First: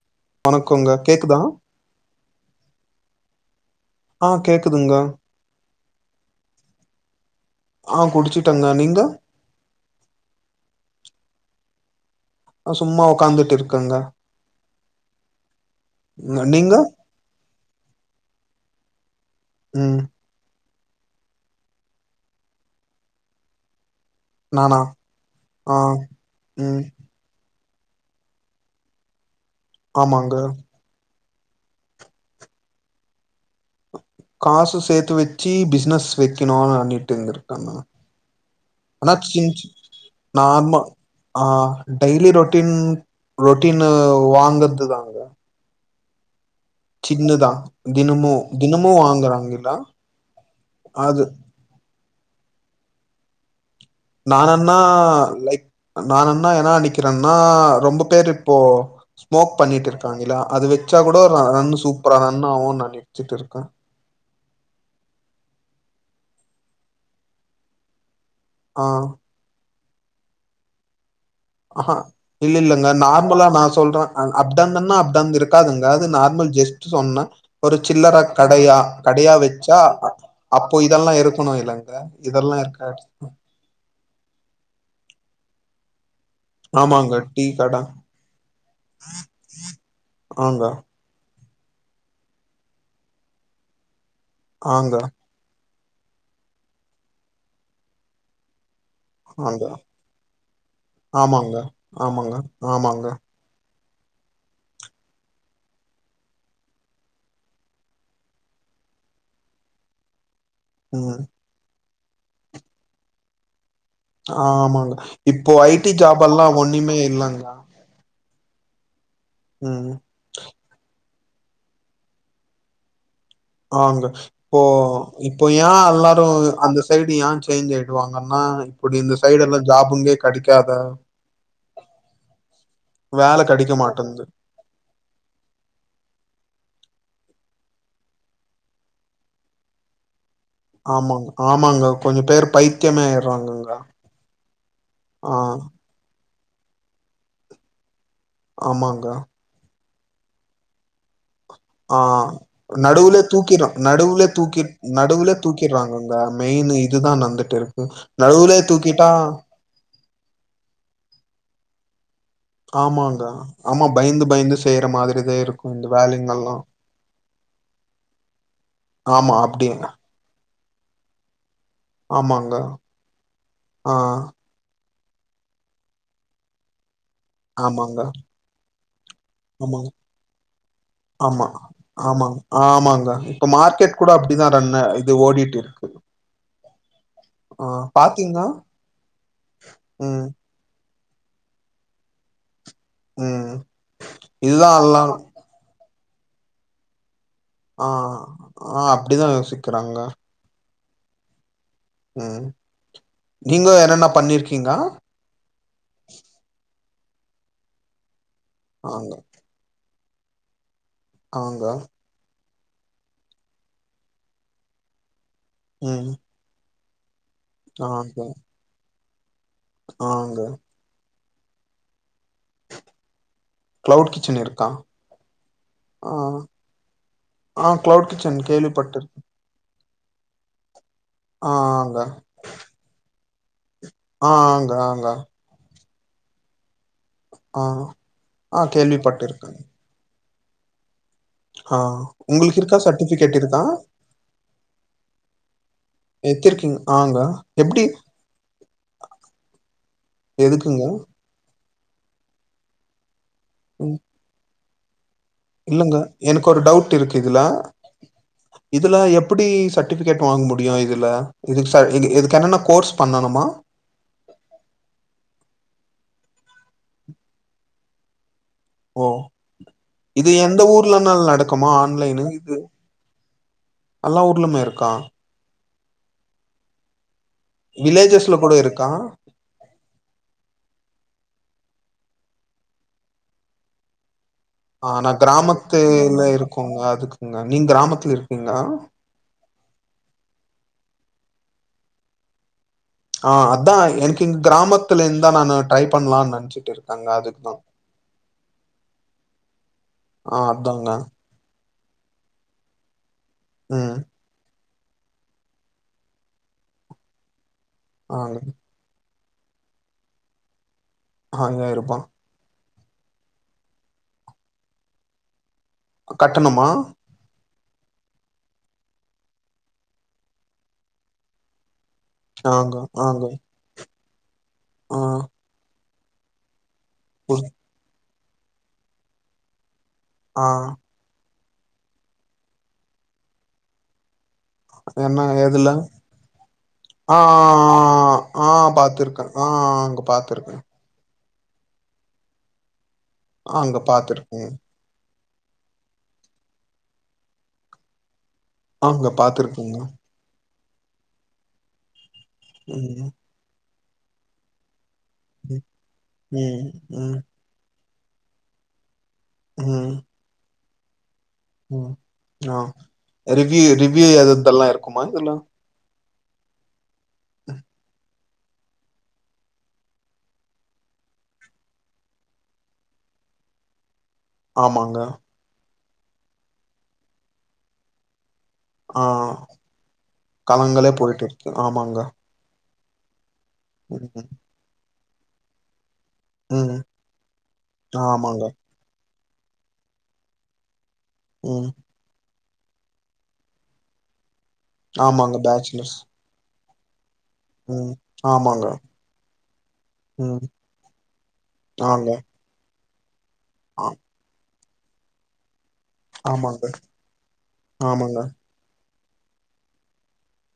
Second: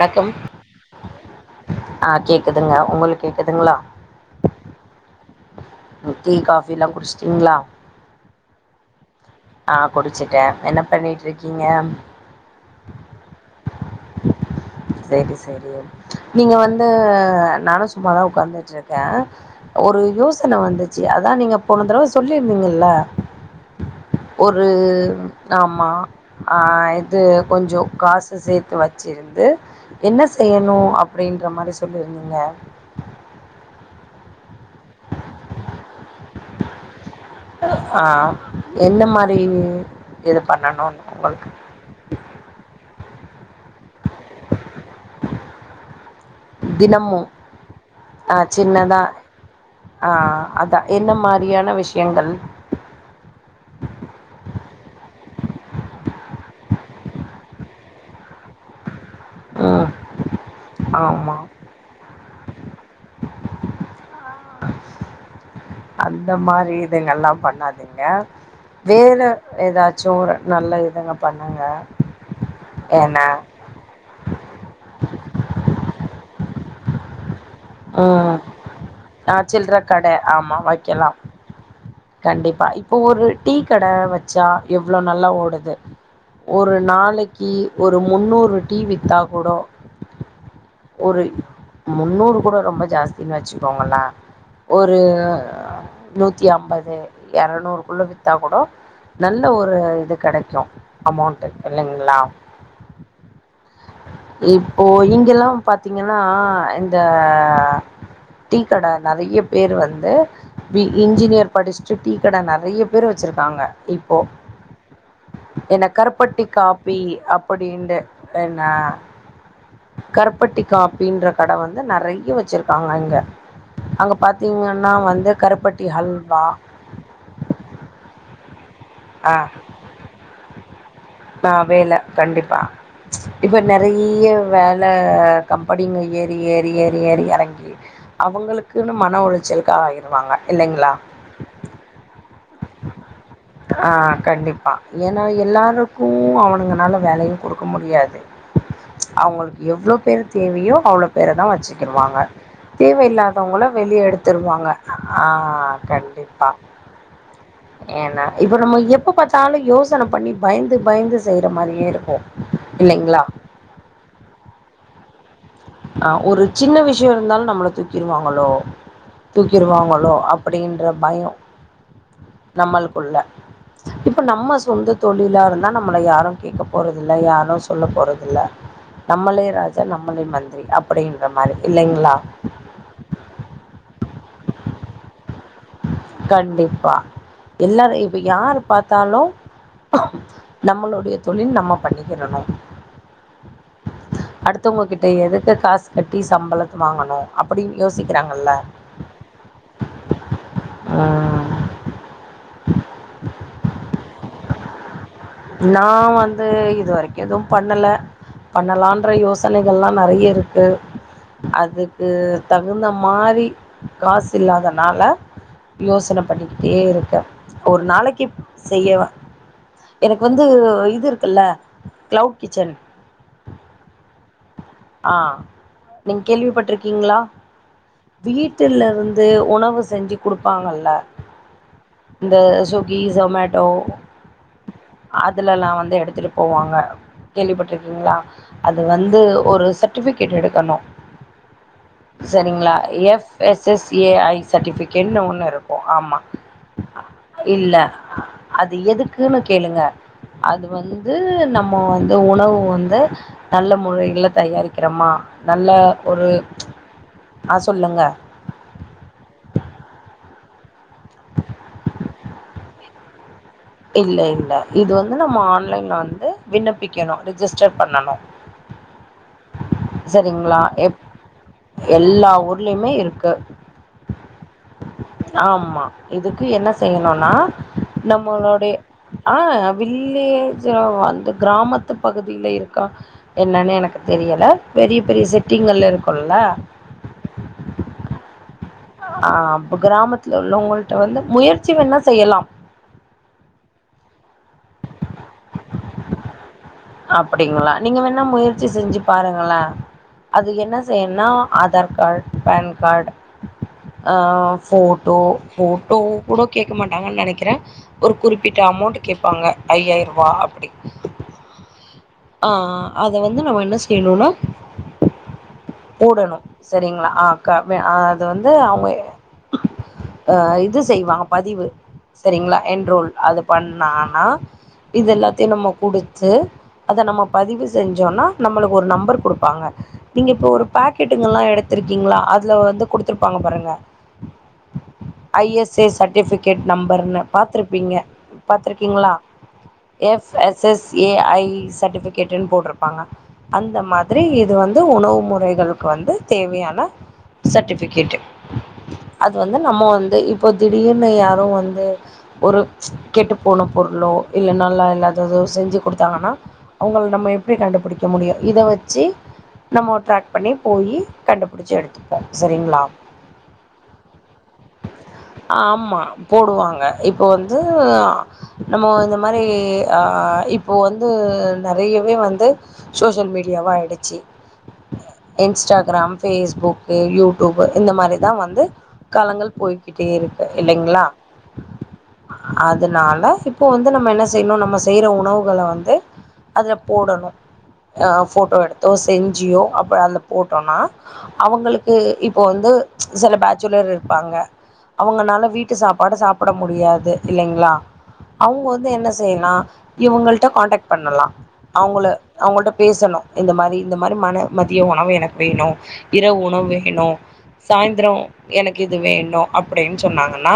வணக்கம் வணக்கோங்க கேக்குதா ஆஹ கேக்குதுங்க உங்களுக்கு கேக்குதுங்களா ஆ கேக்குதுங்க ஹ டீ காபியில்லாம் குடிச்ஸ்ட்டீங்களா ஆ குடிச்சிட்டங்க நீங்க ஆஹ குடிச்சுட்டேன் என்ன பண்ணிட்டயிரு நீங்க ஆ, சும்மா உக்காந்துட்டு இருக்கங்க செரி செரி நீங்க வந்து நானுசும்மாத உக்ந் டிக்கா ஒர்ரு ம் யோஸ் ன வந்துச்சு அதா நீங்க போன தடவ சொல்லிருந்திங்கல்ல ஒரு நானா ஆ ஆம்மா ம் ஆஹஇது கொஞ்சம் காசு சேர்த்து வச்சிருந்து என்ன ஆமாங்க செய்யணும் அப் அப்டின்ற மாரி சொல்லியிருந்திங்க காசு சேர்த்து வச்சு பிசுனஸ் வைக்கணும் நான்னே இருக்கம் ஆ என்ன ஆனா மாரி செஞ்சி இது நார்மல் பண்ணணுனு உங்களுக்கு டெய்லி ரொட்டின் ரொட்டீனு வாங்கறதுதாங்க தினமும் சின்னதா தினமு அஹ தினமு சின்னதா வாங்கறாங்கல்ல ஆஹ அதான் என்ன அது மாரியான விஷயம் எங்கள் நானண்ணா லைக் நானண்ணா என்னா நினைக்கிறேன்னா ரொம்ப பேர் இப்போ ஸ்மோக் ம் பண்ணிட்டு இருக்காங்களா அது வச்சா கூட ஆமா ரன் சூப்பரா ரன்னு ஆவும் ந வச்சுட்டு இருக்கேன் அந்த மாரி இதுங்கல்லாம் பண்ணாதீங்க ஆ வேற ஏதாச் சோற நல்ல இதுங்க பண்ணுங்க அஹாஹ இல்ல இல்லங்க ஏன்ன நார்மலா நான் சொல்றேன் அஹ அப்டாந்தன்னா அப்டான்ந்து இருக்காதுங்க அது நார்மல் ஜெஸ்ட் சொன்னா ஒரு சில்லறை ம் கடையா கடையா ஆ சில்ற வச்சா கட ஆமா அப்போ வைக்கலா இதெல்லாம் இருக்கணும் இல்லங்க இதெல்லா கண்டிப்பா இப்போ இருக்காது ஒரு டீ கடை வச்சா எவ்ளோ நல்லா ஓடுது ஒரு ஆமாங்க டீ நாளைக்கி கட ஒரு முன்னூறு டீ வித்தா கூட ஆங்க ஒரு முன்னூறு கூட ரொம்ப ஜாஸ்தின்னு வச்சுக்கோங்களேன் ஆங்க ஒரு நூத்தி அம்பது அது எரநூறுக்குள்ள வித்தா கூட நல்ல ஆங்க ஒரு இது கிடைக்கும் ஆங்க அமௌண்ட் ஆமாங்க இல்லைங்களா ஆமாங்க ஆமாங்க இப்போ இங்கெல்லாம் பாத்தீங்கன்னா இந்த டீக்கடை நெறைய பேர் வந்து வி ம் இன்ஜினியர் பஸ்ட் டீ கடை நெறைய பேர் வச்சிருக்காங்க இப்போ ஆமாங்க இப்போ என்ன ஐடி ஜாப்பெல்லாம் ஒண்ணுமே இல்லங்க என்னா ம் கருப்பட்டி காப் அப்டின்ற கடை வந்து நெறைய வச்சிருக்காங்க அங்க ஆங்க இப்போ இப்போ ஏன் எல்லாரும் அலோ இப்டி இந்த சைடு அஹ எல்லா ஜாபுங்கே கெடைக்காத வேலை கண்டிப்பா வேல இப்ப கெடைக்க மாட்டேன்து நெறைய வேலை கம்பெனிங்க ஏறி ஏறி ஏறி ஏறி அவங்களுக்குன்னு மன உளைச்சலுக்கு ஆகிருவாங்க இல்லங்களா ஆ ஆமாங்க கொஞ்சம் பேரு பைத்தியமே ஆயிடுறாங்க ஆ கண்டிப்பாக ஆஹ் அவுங்களால வேலையும் கொடுக்க முடியாது ஆமாங்க அவங்களுக்கு எவ்லே எவ்வளவு பேர் தேவயோ அவ்ளோ பேர்தான் ஆஹ் நடுவுல தூக்கிறா வெளியே நடுவுல தூக்கி எடுத்துருவாங்க ஆ நடுவுல தூக்கிறாங்க கண்டிப்பாக மெயின் இதுதான் நடந்துட்டுஇ ருக்கு நடுவுல தூக்கிட்டா யோசனைப்பண்ணி பயந்து பயந்து செய்ற மாறியே இருக்கும் ஆமாங்க ஆமா பயந்து பயந்து செய்யற மாதிரி [inaudible] அஹ் ஒரு சின்ன விஷயம் இருந்தாலும் நம்மள தூக்கிடுவாங்களோ ஆமா அப்டி தூக்கிடுவாங்களோ அப்டி என்ற பயம் ஆமாங்க. நம்மளுக்குள்ள ஆ இப்ப நம்ம சொந்த தொழிலா இருந்தா நம்மள யாரும் கேட்க போறது இல்லை இல்ல யாரும் சொல்லப் ஆமாங்க. போறதில்ல நம்மளே ராஜா ஆமாங்க. நம்மளே மந்தி ஆமா ஆமா ஆ ஆமாங்க இப்ப மார்க்கெட் கூட அப்படிதான் ரன் ஆகுது கண்டிப்பா ஆ எல்லாரும் இப்ப பாத்தீங்கன்னா யார் பார்த்தாலும் ம், நம்மளுடைய தொழில் நம்ம பண்ணிக்கிடணும் உம் இதுதான் கிட்ட யெல்லாம் எதுக்கு காசு கட்டி சம்பளத்த வாங்கனும் ஆஹ் ஆஹ் அப்படிதான் யோசிக்கிறாங்க அஹ் உம் நீங்க என்னென்ன பண்ணிருக்கீங்க நான் வந்து இதுவரைக்கும் எதுவும் பண்ணல பண்ணலாம் என்ற ஆங்க, யோசனைகளெல்லாம் நெறைய இருக்கு ஆங்க. அதுக்கு தகுந்த மாரி காசு இல்லாதனால ம். யோசனைப்பண்ணிக்கிட்டே இரு [unintelligible] ஒரு ஆங்க, நாளைக்கு செய்யவா எனக்கு ஆங்க. வந்து இது இருக் கில்ல கிளவுட் கிச்சன் கிளவுட் கிச்சன் இருக் ஆஹ் நீ கேள்விப்பட்டிருக்கீங்களா ஆ கிளவுட் கிச்சன் வீட்ல கேள்விப்பட்டிருக்கேன். இருந்து உணவு செஞ்சு கொடுப்பாங்கள்ல்ல ஆ, ஆங்க. இந்த ஸ்விக்கி ஜூமட்டோ ஒ ஆ, ஆங்க, ஆங்க. அதுலல்லாம் வந்து எடு எடுத்துட்டு போவாங்க ஆ, கேள்விப்பட்டுருக்கீங்களா ஆ அது வந்து கேள்விப்பட்டிருக்கேன். சர்டிபிகேட் எடுக்கணும் ஆ உங்களுக்கு சேரிங்களா இருக்கா எப் சர்டிஃபிகேட் இருக்கா? எஸ் எஸ் ஏஐ சர்டிபிகேட் ஒன்னு இருக்கும் ஆமா எத்திருக்கீங் ஆங்க. இல்ல எப்டி அது எதுக்குன்னு கேளுங்க அது எதுக்குங்க? வந்து நம் நம் வந்து உணவு வந்து நல்ல ம். முறைகள தயாரிக்கிறமா இல்லங்க எனக்கு ஒரு டவுட் இருக்கு இதுல ஆ சொல்லுங்க இதுல எப்டி சர்டிபிகேட் வாங்க மு முடியும் இதுல இது இதுக்கு என்னன்ன கோர்ஸ் பண்ணனுமா இல்ல இல்ல இது வந்து நம்ம ஆன்லைன்ல வந்து விண்ணப்பிக்கணும் ரிஜிஸ்டர் பண்ணணும் உஹம் இது எந்த எப் ஊர்லன்னால நடக்குமா ஆன்லைனு எல்லா இது ஊர்லயுமே இருக்கு எல்லா ஊர்லுமே இருக்கா ஆமா இதுக்கு என்ன செய்யணும் னா வில்லேஜஸ்ல கூட நம்மளுடைய இருக்கா? ஆஹ வில்லேஜ் வந்து கிராமத் பகுதியில இருக்கான் என்னன்னு எனக்கு தெரியல ஆஹ் பெரிய நான் பெரிய செட்டிங்கள்ல கிராமத்துல இருக்கும்ல இருக்கோங்க அதுக்குங்க நீங்க கிராமத்துல இரு இன்னா ஆஹ் அப்ப கிராமத்துல உள்ளவங்களிட்ட வந்து முயற்சி வேன செய்யலாம் ஆஹ் அதான் எனக்கு இங்க கிராமத்துல இருந்துந்தான் நான் ட்ரை பண்ணலாம்னு நினைச்சு அப்படிங்களா நீங்க வேன முயற்சி செஞ்சு பாருங்களா ஆ அதுக்கு என்ன அதாங்க. செய்யும்னா ஆதார் கார்ட பேன் கார்ட ம். ஆஹ் ஃபோட்டோ ஃபோட்டோ கூட கேட்க மாட்டாங்கன்னு நினைக்கிறேன் ஒரு ஆங்க குறிப்பிட்ட அமௌண்ட் கேட்பாங்க ஐயாயிரம் ரூபா அப்படி அஹா இருப்பான் ஆஹ அத வந்து நம்ம என்ன செய்யணும்னா போடணும் கட்டணமா சரிங்களா ஆஹ அது வந்து அவ அஹ் இது செய்வா பதிவு சரிங்களா ஆங்க என்றோல் ஆங்க அது பண்ணா ஆ ஆ இது எல்லாத்யு நம்ம குடு ச அத நம்ம குடுத் பதிவு செஞ்சோனா நம்ளுக்கு ஒரு நம்பர் குடுப்பாங்க நீங்க இப்ப ஆ ஒரு பேக்கெட்டுங்கலா எடு த்துருக்கீங்களா அதுல வந்து குடுத்துருப்பாங்க பாருங்க என்ன ஐ எதுல எஸ் ஏ சர்ட்டிபிகேட் ஆ நம்பர்னு பாத்ருப்பீங்க ஆ பாத்ருக்கீங்களா பாத்துருக்கேன் ஆ அங்க எஸ் பாத்துருக்கேன் S S A I certificate போட்ரு பாங்க அந்த அங்க மாதிரி பாத்துருக்கேன் இது வந்து உணவு மு வைகளுக்கு வந்து தேவயான சர்டிஃபிகேட் அங்க அது வந்து பாத்துருக்கேங்க நம்ம வந்து இ இப்போ திடீர்னு யாரோ வந்து ஒரு ம் கெட்டு போணும் பொருளோ இல்ல நல்லா இல்லா தோதோ ம் செஞ்சு குடுத்தாங்கன்னா அவங்ள ம் நம்ம எப்டி கண்டுபிடி முடியு இத வச்சு நம்ம ட்ராக் பண்ணி போயி கண்டுபிடிச்சு உம் எடுத்துப்போ நாஹ் சரிங்களா ரிவ்யூ ரிவ்யூ அத் இத்தல்லா இருக்குமா இல்ல ஆமா போடுவாங்க இப்போ வந்து. நம்ம இந்த மாரி அஹ இப்போ வந்து. நறயவே வந்து சோசியல் மீடியாவா ஆயிடு. ச்சி ஆமாங்க இன்ஸ்டா. க்ராம் ஃபேஸ்புக்கு யூடுப்பு இந்த மாரி. தா வந்து ஆ காலங்கள் போய்கிட்டே இருக்கு காலங்களே இல்லைங்களா. போயிட்டு இருக்கு ஆமாங்க அதனால இப். ப்போ வந்து நம்ம ம் செய்யணு நம்ம சாப். செய்யிற உணவுகள வந்து. அதுல ம் போடணு. ஆஹ ஆமாங்க போட்டோ எடுத்தோஸ். செஞ்சியோ அப்புறோ அதுல போட்டோம்னா. ம் அவங்களுக்கு. இப்போ வந்து ம்ச் சில பேச்சுலர் இருப்பாங்க. ஆமாங்க அவங்கனால வீட்டு பேச்சுலர்ஸ் சாப்பாடு சாப்புட. முடியாது. இல்லைங்களா ம் அவங்க ஆமாங்க வந்து என்ன செய்யல்லா ம் இவங்கள்ட்ட கான்டெக்ட் பண்ணலா. அவங்கள ஆங்க அவங்கள்ட். பேசணு. இந்த மாரி ஆ இந்த மாரி மன. மதிய உணவு எனக்கு வேணு. இரவு ஆமாங்க உணவு வேணு. சாய்ந்ரோ ஆமாங்க எனக். இது வேணு அப்படின்னு சொன்னாங்க. ன்னா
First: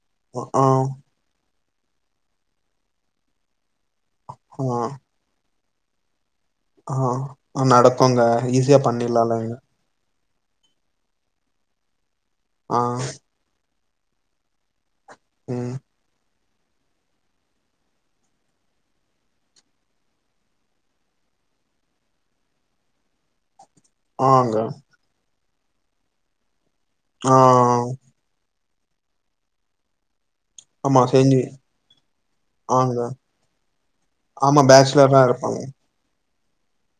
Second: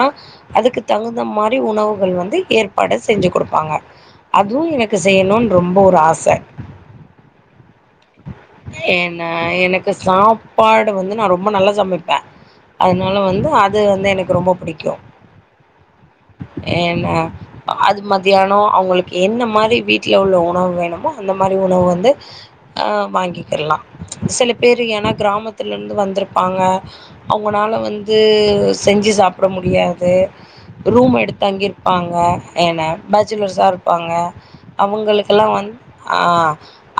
ஆ அதுக்கு தகுந்த மாரி. உணவுகள் வந்து ஏற்பாடு செஞ்சு கொடுப்பாங்க. அதுவும் எனக்கு செய்யணும். ரொம்ப ஒரு ஆச. ஆஹ நடக்குங்க ஈஸியா ஏன்னா பண்ணிலாம்லங்க. எனக்கு சாப்பாடு வந்து நா ரொம்ப நல்லா சமைப். ப ஆ அதனால வந்து அ. அதுவந்து எனக்கு ரொம்ப புடிக்கு. உஹம். என்ன அது மத்தியானோ அவங்களுக்கு என்ன மாரி வீட். ஹெல்த்தியா உள்ள உணவு வேணுமோ அந்த மாரி உணவு வந்து வாங்கிக்கிடலா. சில ஆங்க பேரு ஏன்னா கிராமத். பக்கத்துலருந்து வந்திருப்பாங்க ஆ அவங்கனால வந்து செஞ்சு சாப்பிட முடியாது ஆமா ரூம் செஞ்சு எடுத்து தங்கிருப்பாங்க இல்லன்னா ஆங்க பேஜ்லர்ஸா இருப்பாங்க ஆமா பேச்சுலரா அவங்களுக்கெல்லாம் இருப்பாங்க வந்து ஆ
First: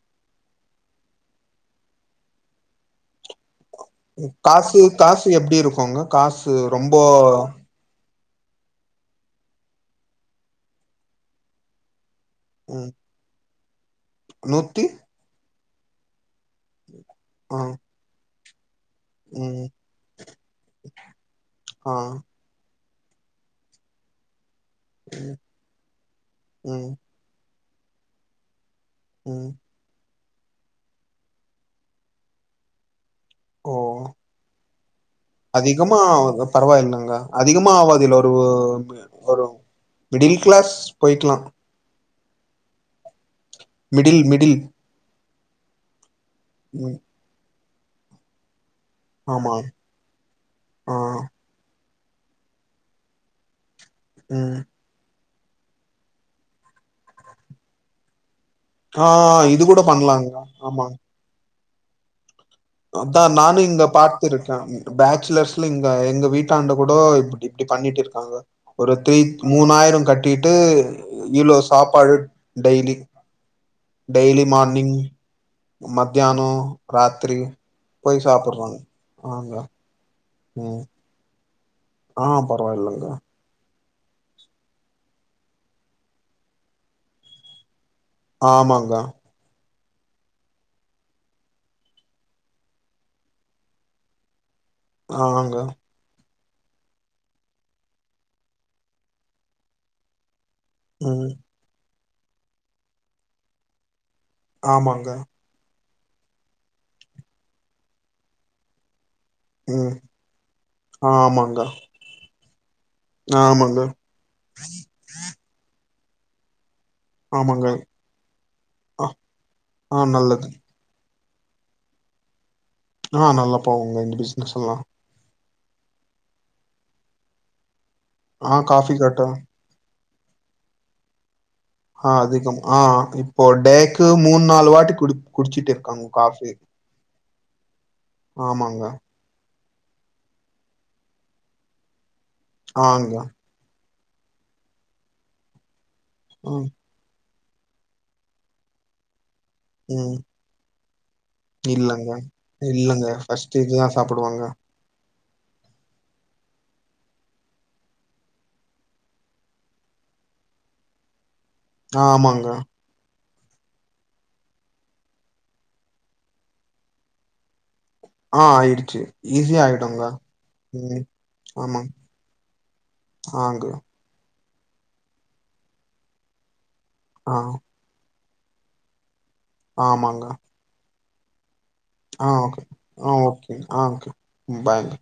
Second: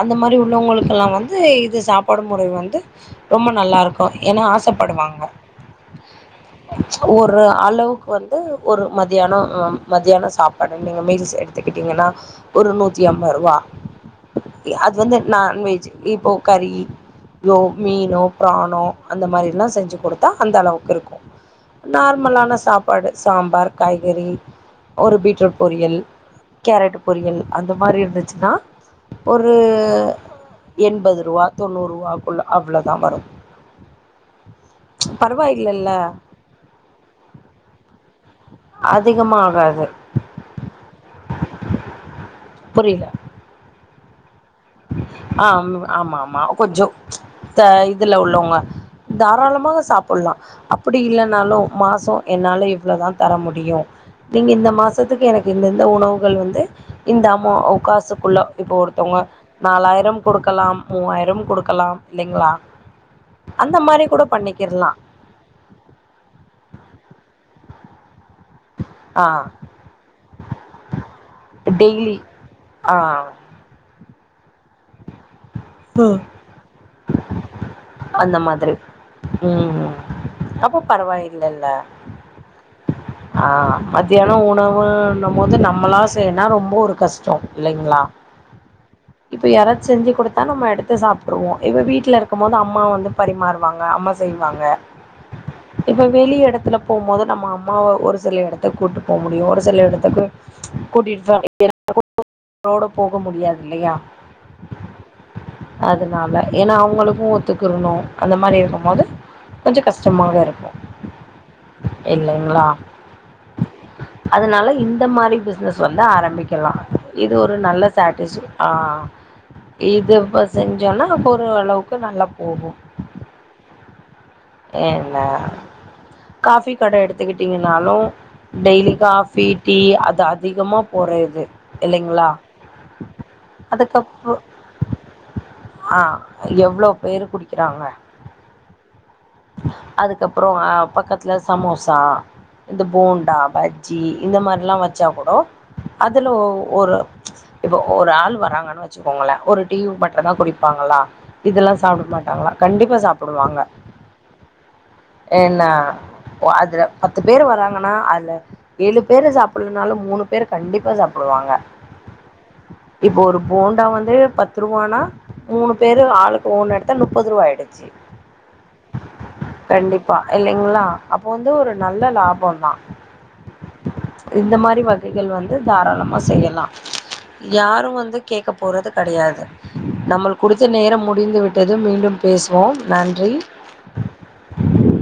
அந்த மாதிரி உள்ளவங்களுக்கெல்லாம் வந்து இது சாப்பாடு முறை வந்து ரொம்ப நல்லாருக்கு ஏன்னா காசு ஆசப்படுவாங்க காசு எப்படி இருக்கும்ங்க காசு ரொம்ப ஒரு அளவுக்கு வந்து ஒரு மதியானம்ஹ மதியானம் சாப்பாடு நீங்க மீல்ஸ் எடுத்துக்கிட்டீங்கன்னா ஒரு ம் நூற்றி ஐம்பது ரூவா நூத்தி அது வந்து நான் வெஜ் இப்போ கரி யோ ஆ மீனோ பிராணோ அந்த மாதிரி ம் எல்லாம் செஞ்சு கொடுத்தா அந்த அளவுக்கு இருக்கும் ஆ நார்மலான சா படு சாம்பார் காய்கறி ஒரு பீட்ரூட் பொரியல் ம் கேரட் பொரியல் அந்த மாதிரி இருந்துச்சுன்னா ம் ஒரு எண்பது ரூபா தொண்ணூறு ரூபாக்குள்ள அவ்வளோதான் வரும் ஓ பரவாயில்லல்ல அதிகமா பரவாயில்ங்க அதிகமா ஆவாதுல் ஒரு அதிகமா ஒரு ஆகாது மிடில் கிளாஸ் போய்க்கலாம் புரியில மிடில் மிடில் ஹ்ம் ஆ ஆமா ஆமா ஆஹா சாப்ஜ்ஜட் ம் இத இதுல உள்ளவங்க ஆமா தாராளமாக சாப்பிடலாம் அப்படி ஆ இல்லைன்னாலும் மாச ஸோ என்னால் இவ்வளோ தான் தர முடியும் நீங்க ம் இந்த மாசத்துக்கு எனக்கு இந்தந்த உணவுகள் வந்து இந்த அமோ காசுக்குள்ள இப்போ ஆ ஒருதோங்க இது கூட நாலாயிரம் பண்லாங்க கொடுக்கலாம் மூவாயிரம் கொடுக்க பக்கலாம் இல்லைங்களா அதான் நானும் அந்த இங்க மாரி பா்த்த கூட இருக்கேன் பண்ணிக்கிர்லா பேச்சுலர்ஸ்ல இங்க எங்க வீட்டாண்ட கூட இப்படி அப்படி பண்ணிட்டு இருக்காங்க ஒரு த்ரீ ஆ மூணாயிரம் கட்டிட்டு இலோ சாப்பாடு டெய்லி டெய்லி ஆ டெய்லி மார்னிங் ம் மத்தியானம் ராத்திரி போய் அந்த சாப்படுறாங்க ஆங்க அப்போ பரவாய இல்ல ஆஹ் பரவாயில்லைங்க மத்தியானம் உணவுன்னும் போது நம்மளா செய்யனா ரொம்ப ஒரு கஷ்டம் இல்லைங்களா ஆமாங்கா இப்ப யாராச்சு செஞ்சு குடு தா நம்ம எடுத்து சாப்ட்ருவோ இப்ப வீட்ல இருக்கு போது அம்மா வந்து பரிமாறுவாங்க அம்மா செய்வாங்க ஆங்க இப்ப வெளியட த்துல போம்போது நம்ம அம்மாவ ஒரு சில எடத்து கூப்புட்டு போக முடியு ஒரு சில எடத்துக்கு ம் கூட்டிட்டு தா போக முடியாது இல்லயா ஆமாங்க அதுனால ஏனா அவுங்களுக்கு ஒத்துக்குருணு அந்த மாரி இருக்கு போது கொஞ்ச ம் கஷ்டமாக இருக்கு ஆமாங்க இல்லைங்ளா ஆமாங்க அதுனால இந்த மாரி பிசினஸ் வந்து ஆரபிக்கலா இது ஒரு ஆமாங்க நல்ல சட்டிஸ் ஆஹ் ஆ ஆ இது இப்ப நல்லது செஞ்சோன் ஒரு அளவுக்கு நல்லா போகு ஆஹ் நல்லா போகுங்க இந்டிஸ்னஸ்ல்லா ஏன் காஃபி கட எடுத்துக்கிட்டிங்கனாலு டெய்லி காஃபி டீ அதிகமா போறது ஆஹ் அதிகம் ஆஹ் இப்போ டேக்கு அதுக்கப்றோ மூணு நாலு பாட்டி குடி ஆ குடிச்சிட்டேருக்காங்க காஃபி எவ்ளோ பேரு ஆமாங்க அதுக்கப்பற ஹ பக்கத்ல சமோசா இந்த ஆங்க போண்டா ப ஜி இந்த மார்லா வச்சா கொட அதுல ம் ஒரு இப்ப ஒரு ஆள் வராங்கனு வச்சுக்கோங்களே ஒரு டீ ம் மட்ருதா குடிப்பாங்களா இதெல்லா சாப்ட இல்லங்க மாட்டாங்களா கண்டிப்பா இல்லங்க சாப்டுவாங்க ஃபஸ்ட்டு இதுதா சாப்புடுவாங்க என்ன அதுல பத்து பேரு வராங்கன்னா அதுல ஏழு பேரு சாப்டலனாலு மூணு பேரு கண்டிப்பா சாப்புடுவாங்க ஆமாங்க இப்போ ஒரு போண்டா வந்து பத் த்ருவானா மூணு பேரு ஆளுக்கு ஒன்னு எடுத்தா நுப்பதுரூவா ஆயிடு ச்சு ஆ ஆயிடுச்சு ஈஸியா ஆயிடுங்க கண்டிப்பா இல்லைங்களா ம் அப்போ வந்து ஒரு ஆமாங் நல்ல லாபொ தா ஆங்க இந்த மாரி வகைகள் வந்து தாராளமா செய்யலா ஆ யாரு வந்து கேக்க போறது கெடையாது ஆமாங்க நம்மளுக் குடிச்ச நேரம் மு டிந்து விட் ஆ ஓகே ஆ ஓகே ஆ பாய்